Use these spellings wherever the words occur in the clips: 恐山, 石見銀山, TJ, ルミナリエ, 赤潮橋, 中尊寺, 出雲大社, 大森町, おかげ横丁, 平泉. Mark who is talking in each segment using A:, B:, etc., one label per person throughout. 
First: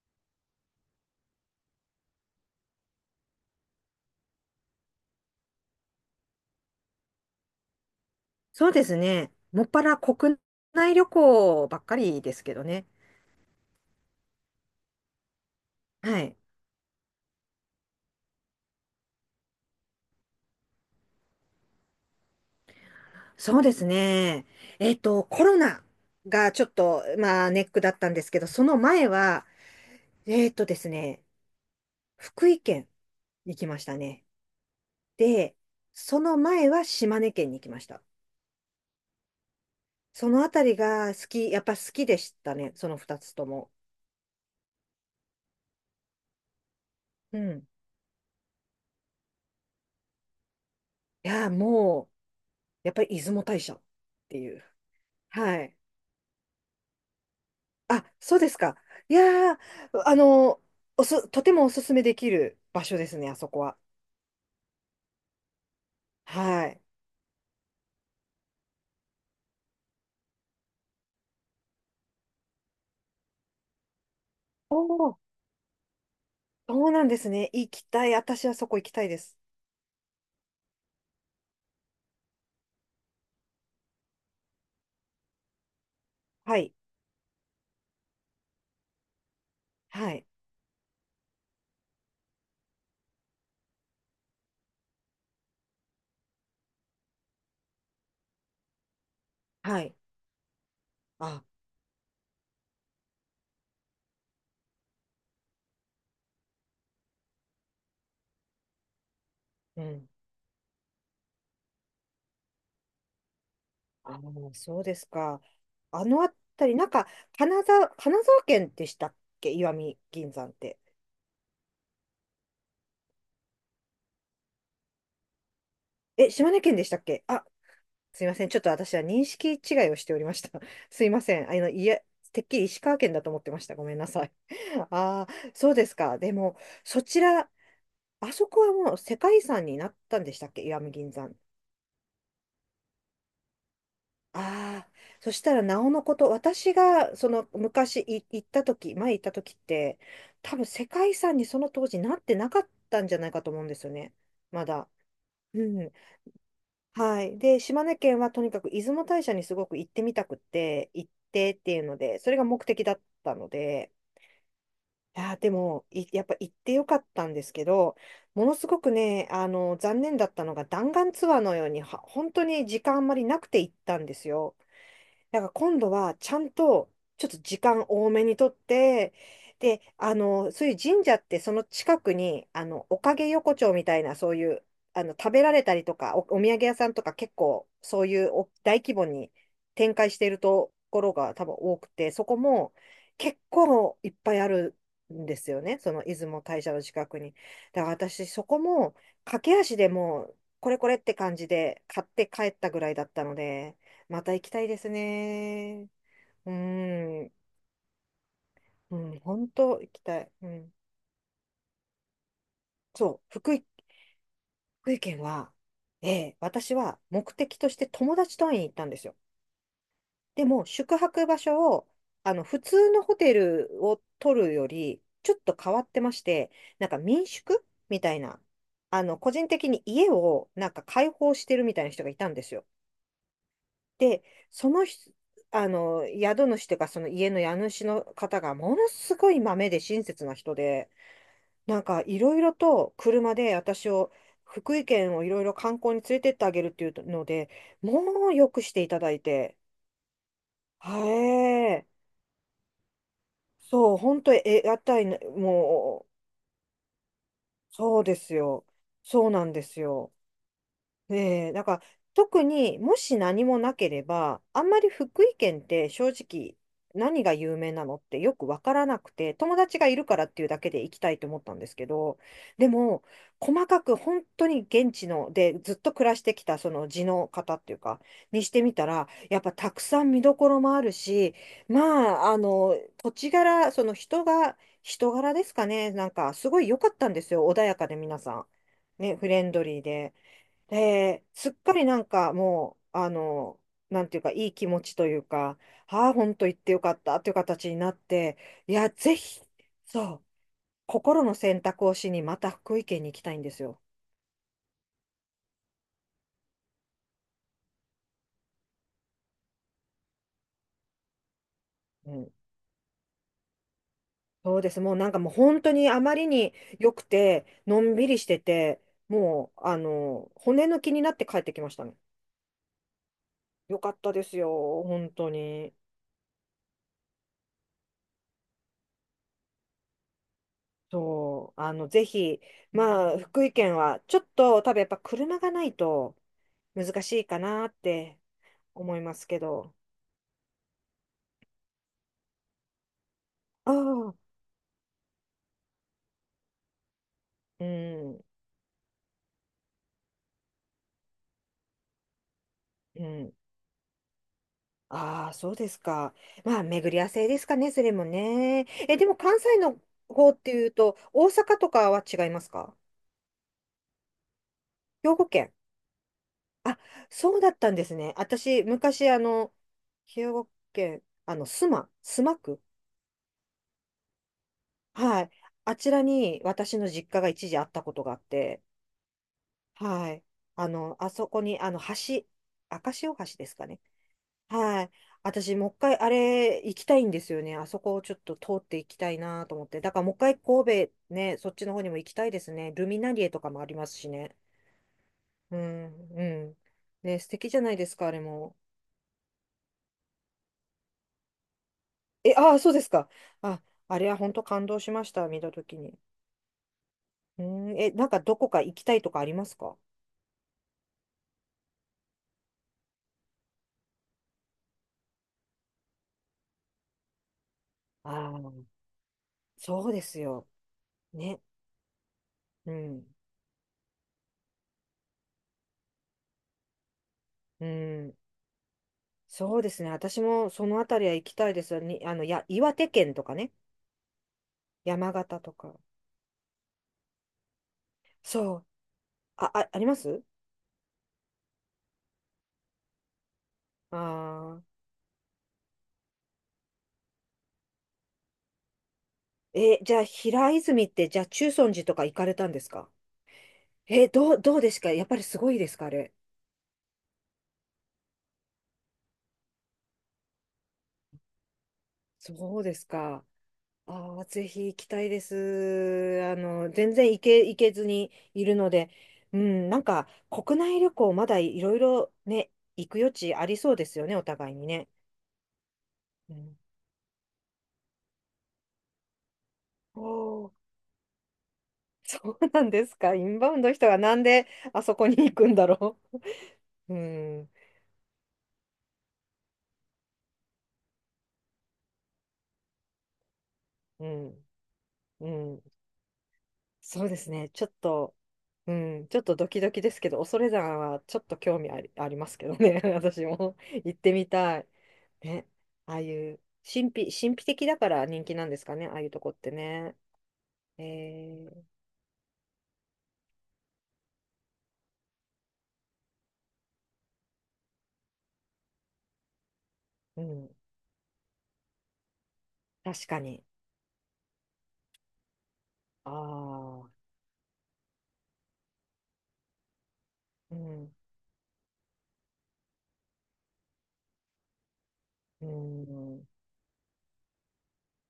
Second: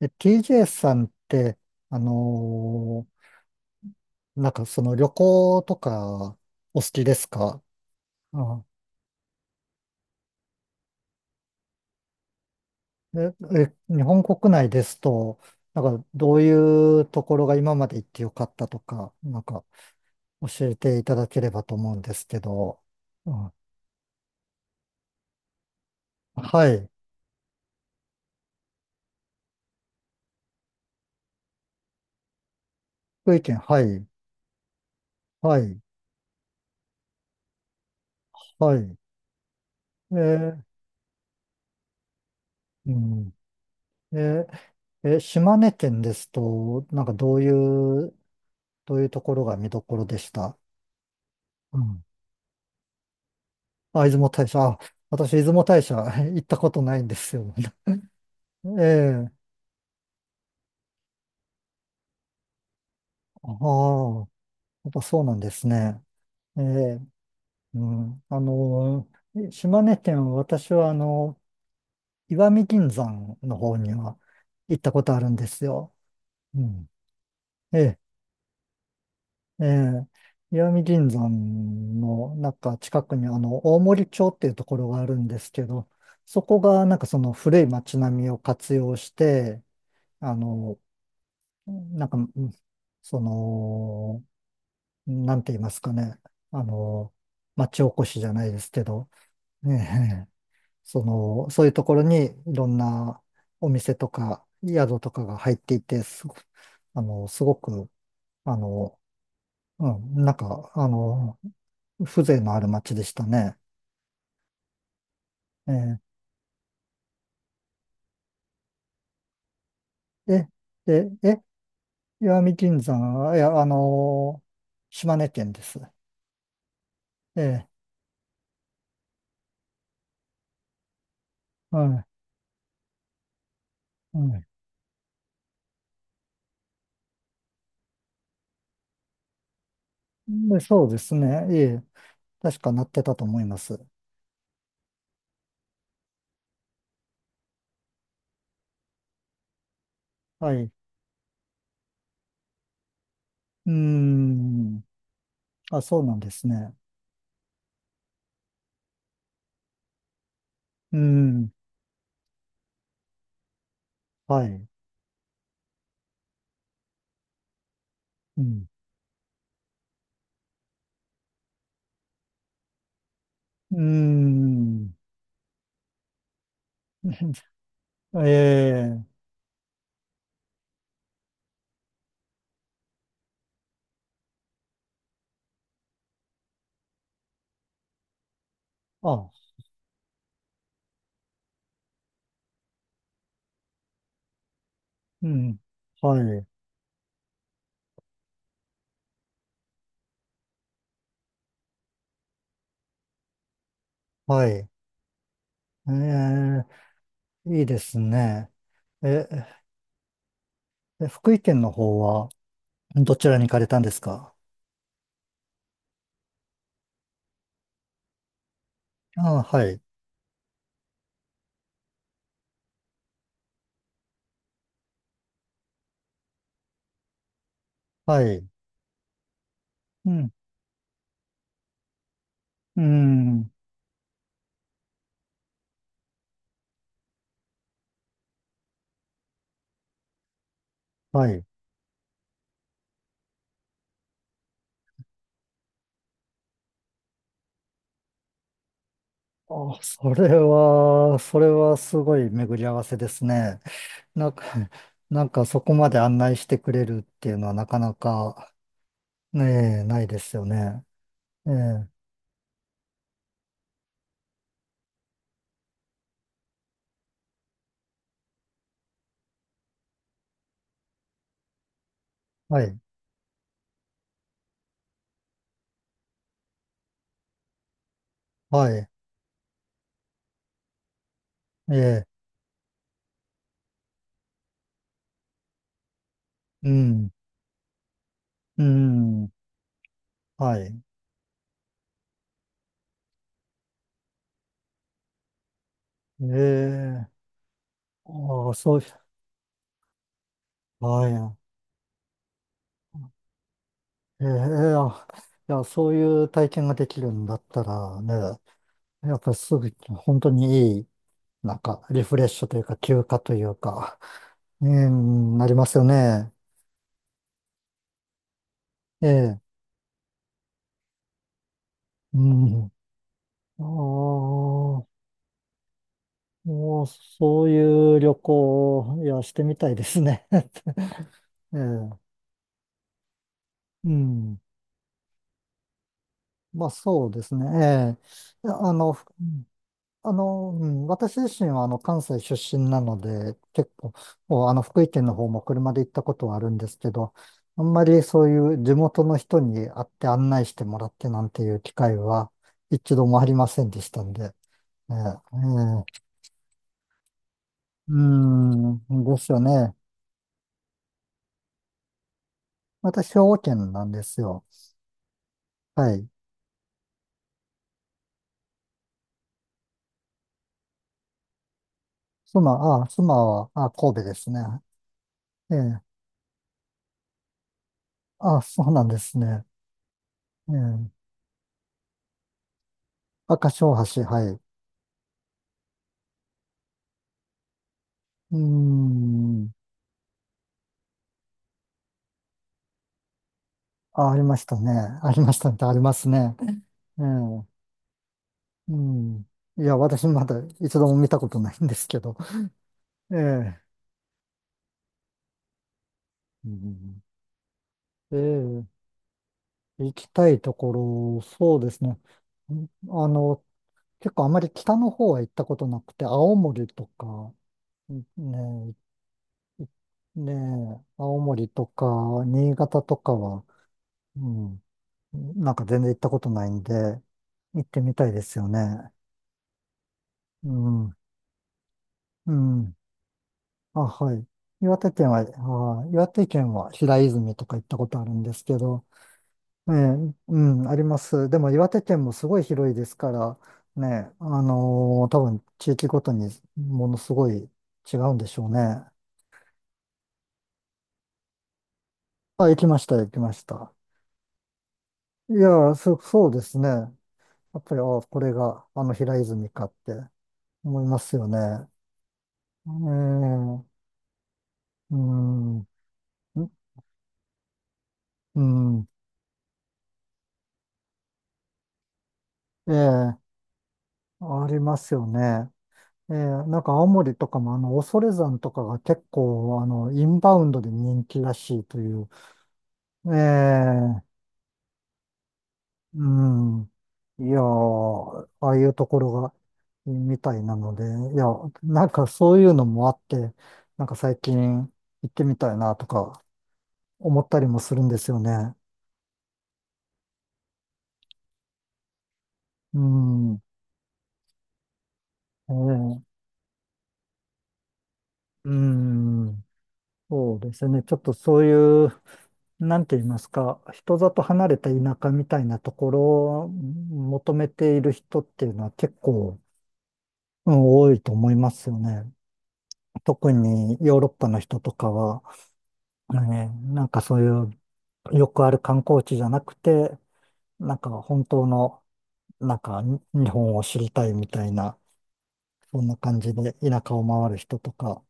A: TJ さんって、あのなんかその旅行とかお好きですか？あ、
B: そうですね。もっぱら国内旅行ばっかりですけどね。
A: え、日本国内ですと、なんか
B: は
A: ど
B: い。
A: ういうところが今まで行ってよかったとか、なんか教えていただければと思うんですけど。あ、
B: そうですね。コロナがちょ
A: は
B: っ
A: い。
B: と、まあ、ネックだったんですけど、その前は、えっとですね、福井県
A: 福井
B: に
A: 県、
B: 来ま
A: は
B: した
A: い。
B: ね。で、
A: はい。
B: その前は島根県に来ました。
A: はい。え
B: そのあた
A: ー
B: りが好き、やっぱ好きでしたね。そ
A: う
B: の二
A: ん。
B: つとも。
A: え島根県ですと、なんかど
B: う
A: うい
B: ん。
A: う、どういうところが見どころでした？
B: いや、もう、やっぱり出雲大社っ
A: あ、出雲
B: て
A: 大
B: い
A: 社。
B: う。
A: あ、私、出
B: は
A: 雲
B: い。
A: 大社 行ったことないんですよ。
B: あ、そうですか。
A: え
B: い
A: え。
B: やー、あの、とてもおすすめできる場所ですね、あそ
A: あ
B: こは。
A: あ、やっぱそうなんですね。え
B: はい。
A: え。うん。あの、島根県は私は、あの、石見銀山の方には
B: お
A: 行ったこと
B: お、
A: あるんですよ。う
B: そ
A: ん。
B: うなんですね。行
A: え
B: き
A: え。
B: たい。私はそこ行きたいです。
A: ええ。石見銀山の、なんか近くに、あの、大森町っていうところがあるんですけど、そ
B: は
A: こ
B: い。
A: が、なんかその古い町並みを活用して、
B: はい。
A: あの、なんか、うん、その、なんて言いますかね。あの、町おこしじゃないですけど、
B: はい。
A: ねえ、そ
B: あ、
A: の、そういうところにいろんなお店とか宿とかが入っていて、すご、あの、すごく、あの、
B: う
A: う
B: ん。
A: ん、なんか、あの、風情のある町でしたね。
B: そうですか。
A: ええ、
B: あのあたり、なんか、金沢県でしたっけ石見銀
A: え、
B: 山って。
A: え、え、石見銀山、いや、あの、島根県です。
B: え、島根県でしたっけ
A: え
B: あ、
A: え、
B: すいません。ちょっと私は認識違いをしておりました。すいません。いや
A: は
B: てっきり石川県だと思ってました。ごめんな
A: い、
B: さい。
A: はい。
B: ああ、そうですか。でも、そちら、あそこはもう世界遺産になったんでしたっ
A: で、
B: け石
A: そう
B: 見
A: で
B: 銀
A: す
B: 山。
A: ね。ええ、確かなってたと思います。
B: ああ、そしたらなおのこと、私がその昔行った時、前行った時って、
A: は
B: 多
A: い。
B: 分
A: う
B: 世界遺産にその当時なってなかったんじゃないかと思うん
A: ー
B: ですよね。ま
A: ん。
B: だ。う
A: あ、
B: ん。
A: そうなんですね。
B: はい。で、島根県はとにかく出雲大社にすごく行ってみたくって、
A: うー
B: 行っ
A: ん。
B: てっていうので、それが目的だったので、
A: はい。
B: いやー、でも、いやっぱ行ってよかったんですけど、
A: う
B: もの
A: ん。
B: すごくね、残念だったのが弾丸ツアーのように、は本当に時間あんまりなくて行っ
A: うー
B: たんですよ。
A: ん。
B: だから今度はちゃんとちょっと時間多 めにとっ
A: ええ、
B: て、で、そういう神社ってその近くに、おかげ横丁みたいなそういう、食べられたりとか、お土産屋さんとか結構そういうお大規模
A: あ、
B: に展開しているところが多分多くて、そこも結構いっぱいあるん
A: う
B: です
A: ん。
B: よね。その出
A: は
B: 雲
A: い。
B: 大社の近くに。だから私そこも駆け足でもうこれこれって感じで買って帰ったぐらいだったので、また行
A: は
B: きたい
A: い。
B: ですね。
A: え
B: う
A: え、
B: ん、
A: いいですね。
B: うん、
A: え、
B: 本当行きたい。うん、
A: え福井県の方はど
B: そ
A: ちら
B: う、
A: に行
B: 福
A: か
B: 井、
A: れたんですか？
B: 福井県は、ええ、私は目的として友達と会いに行ったんですよ。
A: ああ、はい。
B: でも、宿泊場所を、普通のホテルを取るより、ちょっと変わってまして、なんか民宿みたい
A: は
B: な、
A: い。
B: 個人的に家
A: うん。
B: をなんか開放してるみたいな人がいたんですよ。
A: うん。
B: で、その人、宿主というか、その家の家主の方がものすごい豆で親切な人で、
A: はい。
B: なんかいろいろと車で私を、福井県をいろいろ観光に連れてってあげるっていうので、もうよくしていただいて、
A: あ、それ
B: は
A: は、それは
B: え
A: すごい巡り合わせですね。
B: そう、本
A: なん
B: 当に
A: か、
B: え、屋台の、
A: なんかそこまで
B: も
A: 案内してくれるっていうのはな
B: う、
A: かな
B: そうです
A: か、
B: よ。そうなんです
A: ねえ、ない
B: よ。
A: ですよね。
B: え
A: え
B: え、だから
A: え、
B: 特にもし何もなければ、あんまり福井県って正直何が有名なのってよくわからなくて、友達がいるからっていうだけで行きたいと思ったんですけど、
A: は
B: で
A: い、
B: も細かく本当に現地のでずっと暮らしてきたその地の方っていうか、にして
A: は
B: みた
A: い、
B: ら、やっぱたくさん見どころもあるし、
A: え
B: ま
A: え、
B: あ、土地柄、その人が、人柄ですかね、なんかすごい
A: う
B: 良かった
A: ん、
B: んですよ、穏やかで皆さん。
A: う
B: ね、フ
A: ん、
B: レンドリーで。
A: はい。
B: で、すっかりなんかもう、なんていうか、いい気持ちというか、ああ、
A: え
B: 本当行ってよかっ
A: え、
B: たという形になって、
A: ああ、
B: い
A: そう、
B: や、ぜひ、そう、
A: は
B: 心の
A: い。
B: 選択をしに、また福井県に行きたいんですよ。
A: ええ、あいや、そういう体験ができるんだったらね、やっぱりすぐ、本当にいい、なんか、リ
B: う
A: フレッ
B: ん。
A: シュというか、休暇というか、
B: そう
A: ええ、
B: です。もうなんかもう
A: なり
B: 本
A: ま
B: 当
A: すよ
B: にあまり
A: ね。
B: に良くて、のんびりしてて、
A: ええ、
B: もう、骨抜きになって帰ってきましたね。
A: うん。
B: よかった
A: あ
B: ですよ、
A: あ。
B: 本当に。
A: もう、そういう旅行を、いや、してみたいですね。
B: そ
A: ええ、
B: う、ぜひ、まあ、福井県
A: う
B: は、ちょっ
A: ん。
B: と、多分やっぱ車がないと、
A: まあ、
B: 難
A: そう
B: し
A: で
B: い
A: す
B: か
A: ね。
B: なっ
A: え
B: て
A: え。いや、あの、
B: 思いますけど。
A: あの、うん、私自身は、あの、関西出身なので、結
B: あ
A: 構、
B: あ、
A: もう、あの、福井県の方も車で行ったことはあるんですけど、あん
B: う
A: まり
B: ん、
A: そういう地元の人に会って案内してもらってなんていう機会は一
B: う
A: 度もあり
B: ん。
A: ませんでしたんで。ええ、
B: ああ、そうです
A: ええ、
B: か。まあ、巡り合わせですかね、それ
A: う
B: もね。え、
A: ん、
B: でも
A: です
B: 関
A: よ
B: 西
A: ね。
B: の方っていうと、大阪とかは違いますか？
A: 私、兵庫県なんですよ。
B: 兵庫県。
A: はい。
B: あ、そうだったんですね。私、昔、兵庫県、須磨
A: 妻、
B: 区。
A: あ、妻は、あ、神戸ですね。
B: はい。
A: え
B: あ
A: え。
B: ちらに私の実家が一時あったことがあっ
A: あ、
B: て、
A: そうなんですね。
B: はい。
A: ええ。
B: あそこに、橋、赤潮橋で
A: 赤
B: すか
A: 潮
B: ね。
A: 橋、はい。う
B: はい。私、もう一回あれ行きたいんですよね。あそこをちょっ
A: ー
B: と通っていきたいな
A: ん。
B: と思って。だからもう一回神戸ね、そっちの方にも行きたいですね。ルミナリエとかもありますし
A: あ、あり
B: ね。
A: ましたね。ありましたね。
B: う
A: あります
B: ん、
A: ね。
B: うん。
A: え
B: ね、素
A: え。
B: 敵じゃないですか、あれも。
A: うん。いや、私まだ一度も見たことないんですけど。
B: え、ああ、そうですか。
A: ええ。
B: あ、あれは本当感動しました、見たときに。
A: うん、
B: うん、え、なん
A: え
B: かどこか
A: え。
B: 行きたいとかありますか？
A: 行きたいところ、そうですね。あの、結構あまり北の方は行ったことなくて、青森とか、
B: ああ
A: ね、
B: そうです
A: ね
B: よ。
A: え、青
B: ね。
A: 森とか新
B: う
A: 潟と
B: ん、
A: かは、うん、なんか全然行ったことないんで、行っ
B: う
A: てみたい
B: ん。
A: ですよね。
B: そうですね。私も
A: う
B: そのあ
A: ん、
B: たりは行きたいですよ。に、
A: う
B: 岩
A: ん。
B: 手県とかね。
A: あ、はい。岩手県
B: 山
A: は、
B: 形とか。
A: あ岩手県は平泉とか行ったことあるんですけ
B: そう。
A: ど、ええ、
B: あります
A: うん、あります。でも岩手県もすごい広いですから、ねえ、
B: ああ
A: 多分地域ごとにものすごい違うんでしょうね。
B: ー。え、じゃあ、平泉って、じゃあ、中尊寺とか行かれた
A: あ、
B: ん
A: 行
B: で
A: き
B: す
A: まし
B: か？
A: た、行きました。
B: え、どうですか？やっぱり
A: い
B: すごいで
A: や、
B: すかあれ。
A: そうですね。やっぱり、ああ、これがあの平泉かって思いますよね。
B: そうですか。
A: ええ、
B: ああ、ぜひ行き
A: う
B: たいで
A: ん、
B: す。あの、全然行け、行けずに
A: う
B: いるの
A: ん、
B: で、うん、なんか、国内旅行、まだいろいろね、行く余
A: ええ、
B: 地ありそうですよね、お
A: あ
B: 互い
A: り
B: に
A: ま
B: ね。
A: すよね。ええ、
B: うん、
A: なんか青森とかもあの、恐山とかが結構あの、
B: お
A: インバウン
B: お、
A: ドで人気らしいとい う。
B: そうなんです
A: え
B: か。インバウンドの人が
A: え、
B: なんであそこに行くんだろ
A: うん。
B: う。う
A: いや
B: ん、
A: ー、ああいうところが、みたいなので、いや、なんかそういうのもあって、なんか
B: う
A: 最
B: ん、
A: 近行って
B: う
A: みたい
B: ん。
A: なとか
B: そうで
A: 思っ
B: す
A: たり
B: ね。
A: も
B: ちょっ
A: するんです
B: と、
A: よね。
B: うん、ちょっとドキドキですけど、恐山はちょっと興味あり、ありますけど
A: う
B: ね。私
A: ん、
B: も行ってみたい。ね。
A: ええ、
B: ああいう、神秘的だから人気なん
A: う
B: ですかね。ああいうとこっ
A: ん、
B: てね。
A: そうですね。
B: え
A: ちょっとそう
B: ー、
A: いう、なんて言いますか、人里離れた田舎みたいなところを求めている人っていうのは結構、
B: うん。
A: うん、多いと思いますよね。
B: 確か
A: 特
B: に。
A: にヨーロッパの人とかは、
B: あ
A: ね、なん
B: あ、
A: かそういうよくある観光地じゃなくて、
B: う
A: なんか
B: ん、
A: 本当の、なんかに日本を知りたいみたいな、
B: う
A: そんな感
B: ん、
A: じで田舎を回る人とか、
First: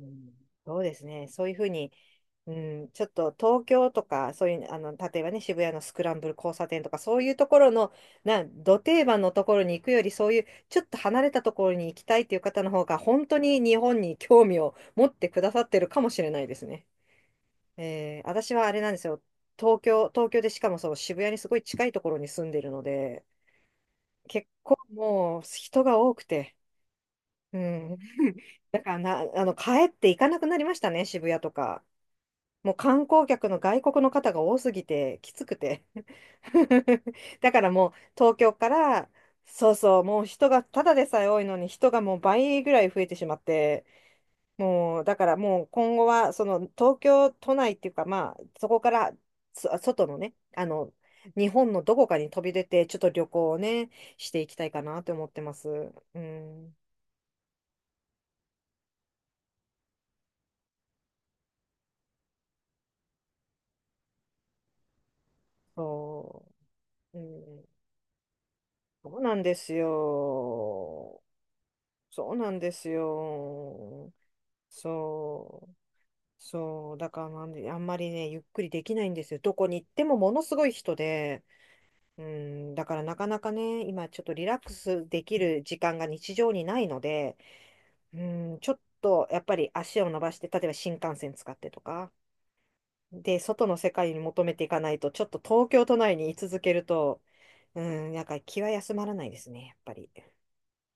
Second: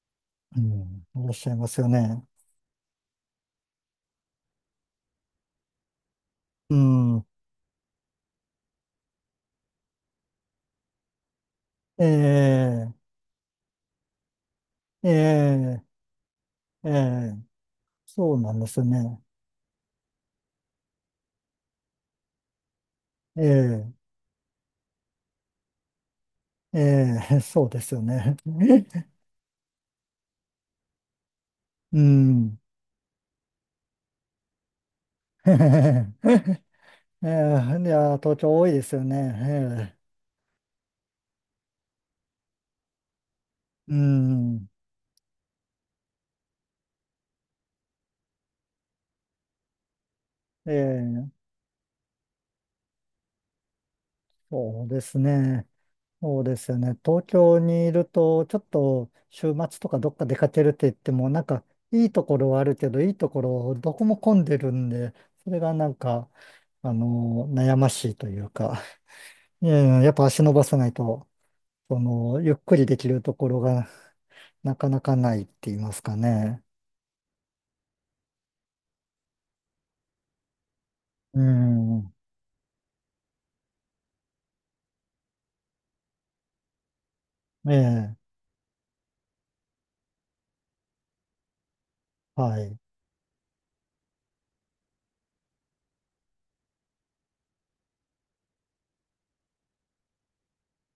B: うん。
A: う
B: そうです
A: ん、い
B: ね。
A: らっ
B: そ
A: し
B: うい
A: ゃい
B: うふ
A: ま
B: う
A: すよ
B: に、
A: ね。
B: うん、ちょっと東京とか、そういう、例えばね、渋谷のスクランブル交差
A: う
B: 点とか、そう
A: ん。
B: いうところの、な、ど定番のところに行くより、そういう、ちょっと離れたところに行き
A: え
B: たいっていう方の方
A: え、
B: が、本当に日本に興味を持
A: え
B: ってくださって
A: え、
B: るかもしれないですね。
A: ええ、
B: えー、
A: そうな
B: 私
A: んで
B: はあれ
A: す
B: なんです
A: ね。
B: よ。東京でしかもその渋谷にすごい近いところに住んでるので、
A: ええ、
B: 結構もう人が多くて、
A: ええ、
B: う
A: そうです
B: ん。
A: よね。
B: だから な、帰って行かなくなりましたね、渋谷とか。
A: うん。
B: もう観光客の外国の方が多すぎて、きつくて。
A: え
B: だから
A: え、い
B: もう
A: や、東
B: 東京
A: 京多
B: か
A: いですよ
B: ら、
A: ね。
B: そう
A: ええ、
B: そう、もう人がただでさえ多いのに人がもう倍ぐらい増えてしまって、
A: うん。
B: もうだからもう今後はその東京都内っていうかまあそこからそ外のね、
A: ええ、
B: 日本のどこかに飛び出てちょっと旅行をね、していきたいか
A: そうで
B: なと
A: す
B: 思ってま
A: ね。
B: す。う
A: そうです
B: ん、
A: よね。東京にいると、ちょっと週末とかどっか出かけるって言っても、なんか、いいところはあるけど、いいところどこも混んでるんで、それがなんか、
B: そ
A: あ
B: う、う
A: の、
B: ん、
A: 悩ましいというか。
B: そうなんで
A: い
B: す
A: やいや、やっぱ足伸ばさない
B: よ。
A: と、そ
B: そう
A: の、
B: な
A: ゆっ
B: んで
A: くり
B: す
A: できるところが
B: よ。
A: なかなかないっ
B: そ
A: て言
B: う。
A: いますかね。
B: そう。だからなんで、あんまりね、ゆっくりできないんですよ。どこに行ってもものすごい人
A: う
B: で、
A: ん。
B: うん、だからなかなかね、今ちょっとリラックスできる時間が日常にないので、
A: ええ、
B: うん、ちょっとやっぱり足を伸ばして、例えば新幹線使ってとか、
A: はい。
B: で、外の世界に求めていかないと、ちょっと東京都内に居続けると、うん、なんか気は休まらないですね、やっぱり。